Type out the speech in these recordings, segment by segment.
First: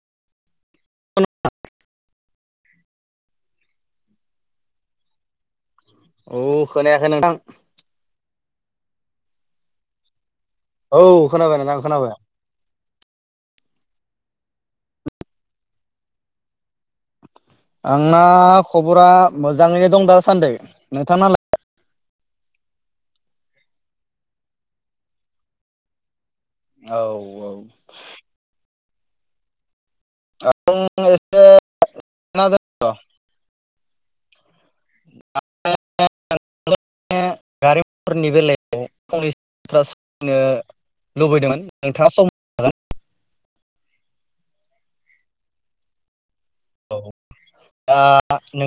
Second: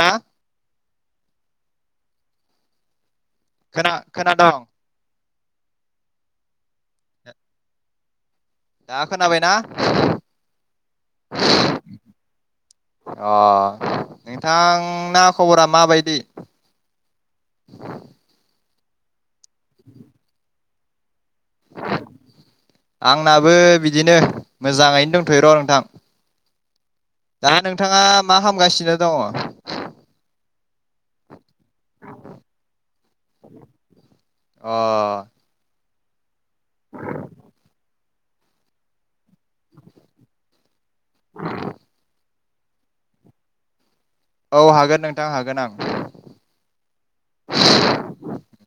ना खोना खोनादं औ खोनायाखै नोंथां। दा खोनाबायना? औ खोनाबाय नोंथां खोनाबाय। नोंथां ना खबरा माबायदि? आंना खबरा मोजाङैनो दं दासान्दै नोंथां नालाय? आंनाबो बिदिनो मोजाङैनो दंथ'यो' र' नोंथां। औ औ दा नोंथाङा मा खामगासिनो? दङ आङो स अ ओ [unintelligible] गारिब फोरनि बेलायाव फंनैसो बाथ्रा सावरायनो लुबैदोंमोन नोंथाङा सम हागोन औ हागोन नोंथां हागोन आं औ दा नोंथां ओ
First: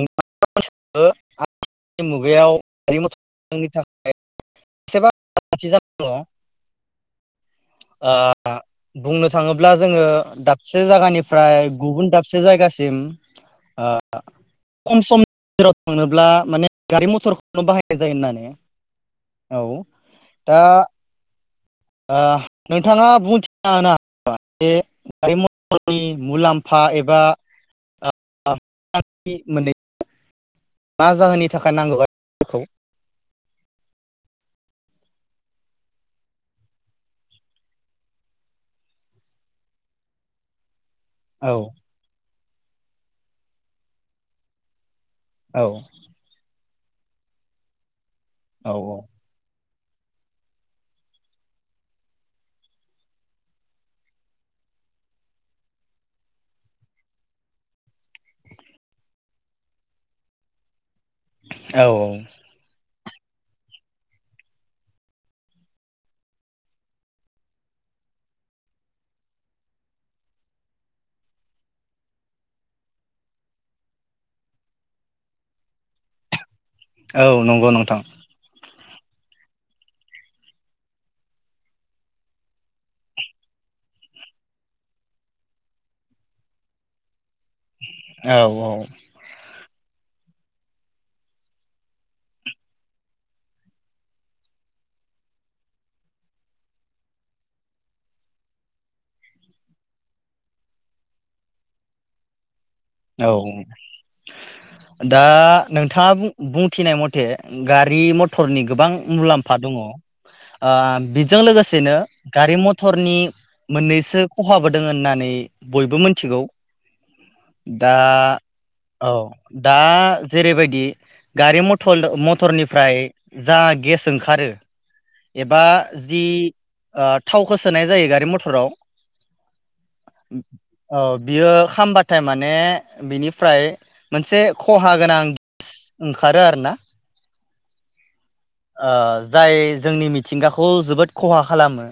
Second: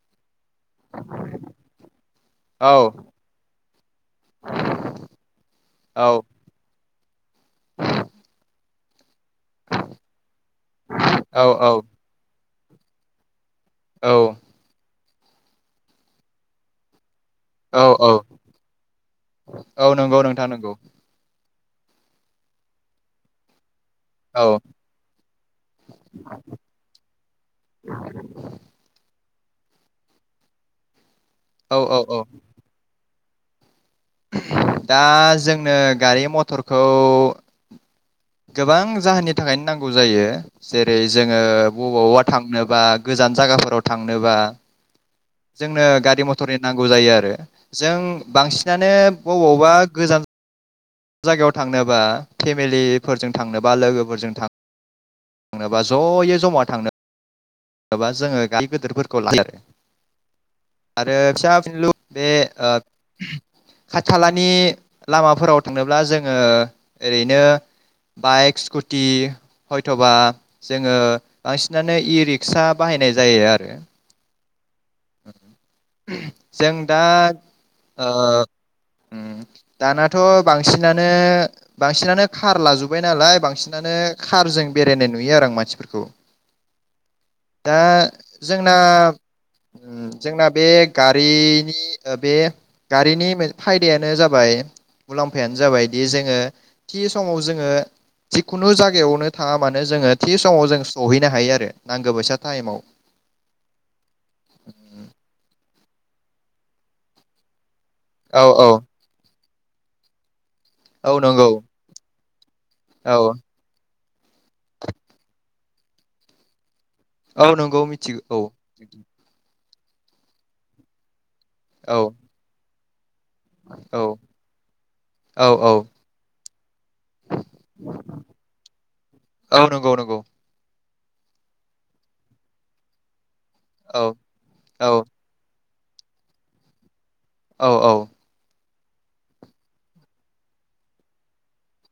आथिखालनि मुगायाव औ [unintelligible] थाखाय एसेबा [unintelligible] ओ औ बुंनो थाङोब्ला जोङो दाबसे औ जागानिफ्राय गुबुन दाबस से जायगासिम ओ औ खम सम गेजेराव थांनोब्ला माने गारि मथर नो औ बाहायनाय औ जायो होननानै औ नंगौ नोंथां दा नंगौ ओ नोंथाङा बुंथि आ होनो बा औ बे गारि म मथरनि मुलाम्फा एबा ओ ओ मोननै मा जाहोननि थाखाय औ औ नांगौ गारि औ मथरखौ दा जोंनो गारि-मथरखौ गोबां जाहोननि थाखायनो नांगौ जायो। जेरै जोङो औ बबावबा थांनोबा गोजान जायगाफोराव थांनोबा औ जोंनो गारि मथरनि नांगौ जायो आरो जों औ बांसिनानो बबावबा गोजान जायगायाव थांनोबा फेमिलिफोरजों थांनोबा लोगोफोरजों थां थांनोबा ज'यै जमा थांनो बा जोङो गारि गिदिरफोरखौ लायो आरो आरो फिसा औ फिनलु बे खाथि खालानि लामाफोराव थांनोब्ला जोङो ओरैनो बाइक स्कुटि हयथ'बा जोङो बांसिनानो इ रिक्सा बाहायनाय जायो आरो [unintelligible] जों दा औ नंगौ नोंथां ओ उम दानाथ' बांसिनानो बांसिनानो खार लाजुब्बाय नालाय बांसिनानो खारजों बेरायनाय नुयो आरो आं मानसिफोरखौ दा औ जोंना उम जोंना बे गारिनि ओ बे गारिनि मो फायदायानो जाबाय मुलाम्फायानो जाबायदि जोङो थि समाव जोङो जिखुनु जागायावनो थाङा मानो जोङो थि समाव जों सहैनो हायो आरो नांगौ बायसा टाइमाव औ दा नोंथाङा बुं बुंथिनाय मथे गारि औ मथरनि औ गोबां मुलाम फा दङ' ओ औ बिजों नंगौ लोगोसेनो गारि मथरनि औ मोननैस- सो खहाबो दोंङो होननानै बयबो मोनथिगौ औ नंगौ मिथिगौ औ दा जेरैबायदि गारि औ मथलद मथरनि फ्राय जा औ गेस ओंखारो औ एबा औ जि ओ थावखौ सोनाय जायो गारि मथराव औ नंगौ नंगौ [unintelligible] औ बियो खामबाथाय मान- ने बिनि फ्राय औ मोनसे औ खहा गोनां ओंखारो आरो ना औ औ ओ जाय जोंनि मिथिंगाखौ जोबोद खहा खालामो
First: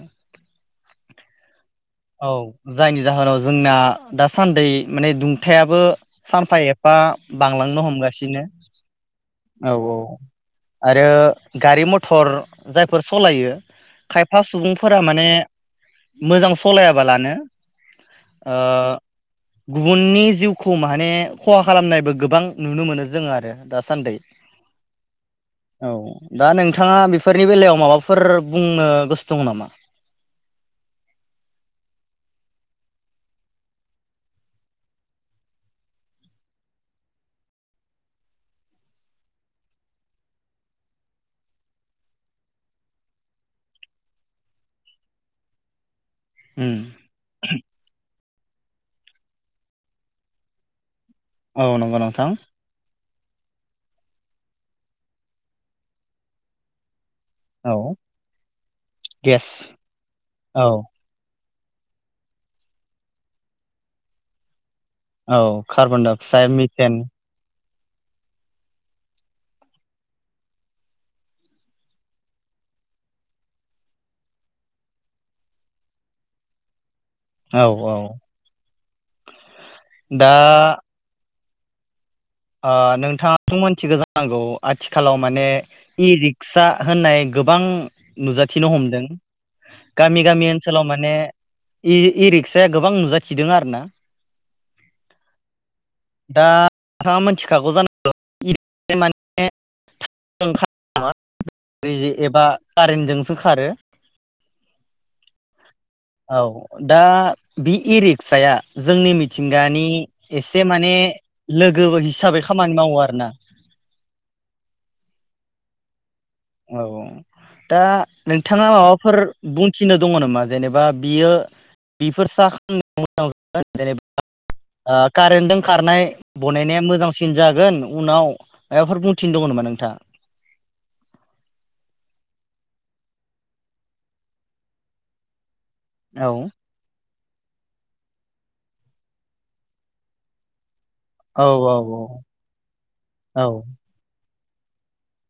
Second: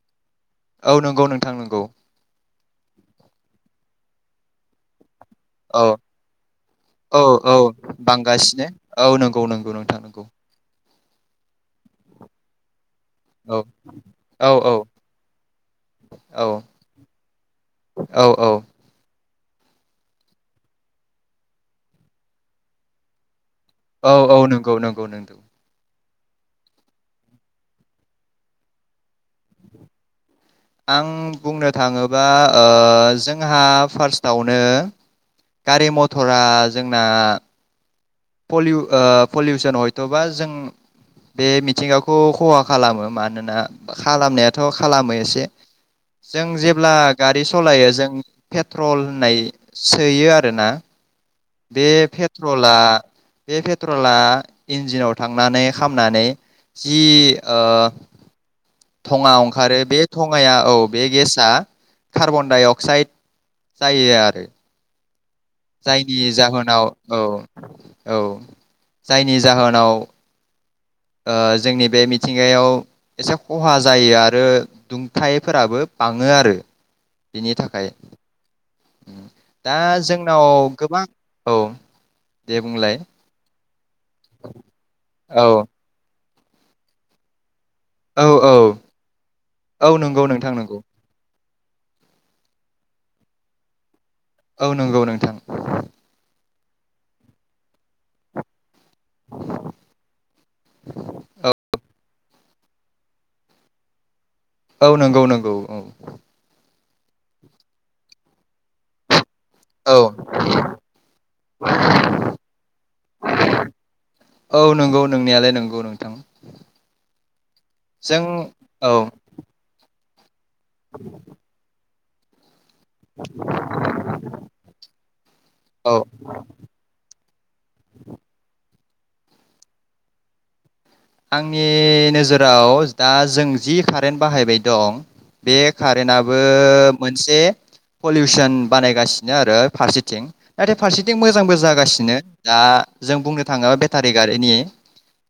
औ नंगौ नोंथां नंगौ औ जायनि जाहोनाव जोंना दासान्दै माने दुं थायाबो औ सानफा एफा औ औ बांलांनो हमगासिनो बांगासिनो औ नंगौ नंगौ औ औ नोंथां नंगौ आरो गारि मथ'र जाय फोर सलायो औ खायफा औ औ सुबुंफोरा माने औ मोजां स सलायाबालानो औ औ ओ गुबुननि जिउखौ माने खहा खालामनायबो गोबां नुनो मोनो जोङो आरो औ दासान्दि औ नोंगौ नोंगौ नोंथां औ दा नोंथाङा बेफोरनि बेलायाव माबाफोर बुंनो गोसो दङ' नामा? आं बुंनो थाङोबा ओ जोंहा फार्स्टआवनो गारि मथ'रा जोंना पलिउ ओ पलिउसन हयथ'बा जों बे मिथिंगाखौ खहा खालामो मानोना खालामनायाथ' खालामो एसे जों उम जेब्ला गारि सालायो जों पेट्रल होननाय सोयो आरोना औ बे नंगौ नोंथां पेट्रला बे पेट्रला इन्जिनाव थांनानै खामनानै जि ओ औ थङा गेस ओंखारो बे थङाया औ बे गेसआ कार्बन डाइ अक्साइड जायो आरो औ जायनि कार्बनडाइ अक्साइड जाहोनाव मिथेन औ औ जायनि जाहोनाव ओ जोंनि बे मिथिंगायाव एसे खहा जायो आरो दुंथायफोराबो बाङो आरो बिनि औ थाखाय औ दा दा जोंनाव गोबां औ दे ओ बुंलाय नोंथाङा' मिथिगौ जानांगौ आथिखालाव औ माने इ रिक्सा होननाय गोबां औ औ नुजाथिनो हमदों औ नंगौ गामि गामि नोंथां नंगौ ओनसोलाव माने इ रिक्साया गोबां नुजाथिदों आरो ना औ नंगौ नोंथां दा नोंथाङा मिथिखागौ जानागौ इ माने ओं एबा कारेन्टजोंसो खारो औ नंगौ नंगौ औ औ दा बे इ रिक्साया जोंनि मि थिंगानि औ एसे माने लोगो हिसाबै खामानि मावो आरो ना दां। औ दा नोंथाङा औ माबाफोर बुंथिनो दङ नामा? जेनेबा बियो बेफोर सा जेनेबा ओ कारेन्टजों औ खारनाय बनायनाया मोजांसिन जागोन उनाव माबाफोर बुंथिनो दङ नामा नोंथाङा? आंनि नोजोराव दा जों जि कारेन्ट बाहायबाय दं बे औ कारेन्टआबो मोनसे पलिउसन बानायगासिनो आरो फारसेथिं नाथाय फारसेथिं औ मोजांबो औ जागासिनो दा जों बुंनो थाङोब्ला बेटारि गारिनि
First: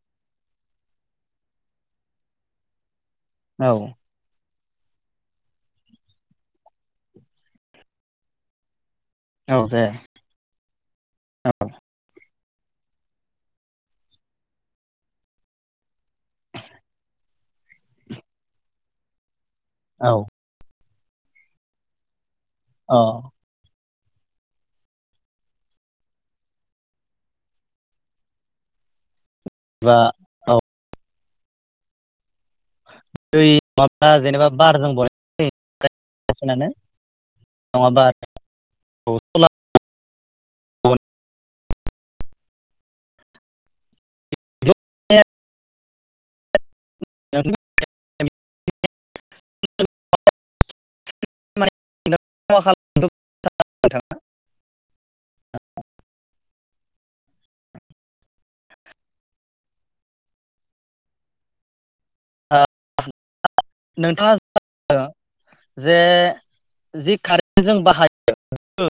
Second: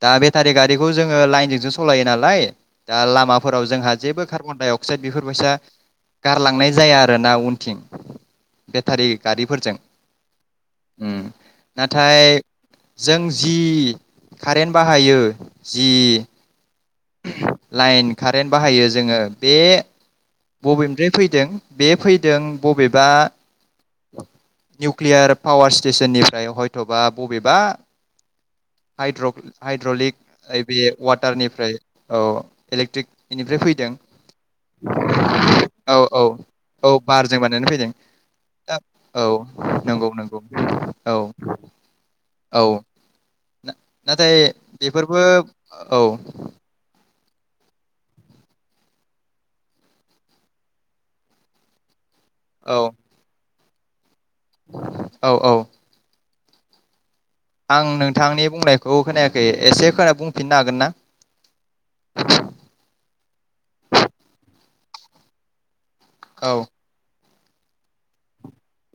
दा बे टारि गारिखौ जोङो लाइनजोंसो सालायो नालाय। दा लामाफोराव जोंहा जेबो कार्बणडाय अक्साइड बेफोरबायसा गारलांनाय जाया आरोना उनथिं। थारि औ गारिफोरजों ओम नाथाय जों जि कारेन्ट बाहायो जि [unintelligible] लाइन कारेन्ट बाहायो जोङो बे औ बबे फैदों बे फै। औ अ बबेबा निउकलियार पावार स्टेसननिफ्राय हयथबा बबेबा हाइड्र बा हाइद्रलिक औ बे तारनिफ्राय औ। दै इलेक्ट्रिकनिफ्राय फैदों माबा जेनेबा बारजों औ औ बनायालासिनो औ बारजों बानायनानै फैदों‌। नङाबा औ नंगौ नंगौ औ। औ नाथाय बेफोरबो औ। [unintelligible] [unintelligible] औ [unintelligible] औ औ। आं नोंथांनि बुंनायखौ खोनायाखै एसे खोना बुंफिननो हागोन ना? नोंथाङा जे औ जि खार जों बाहायो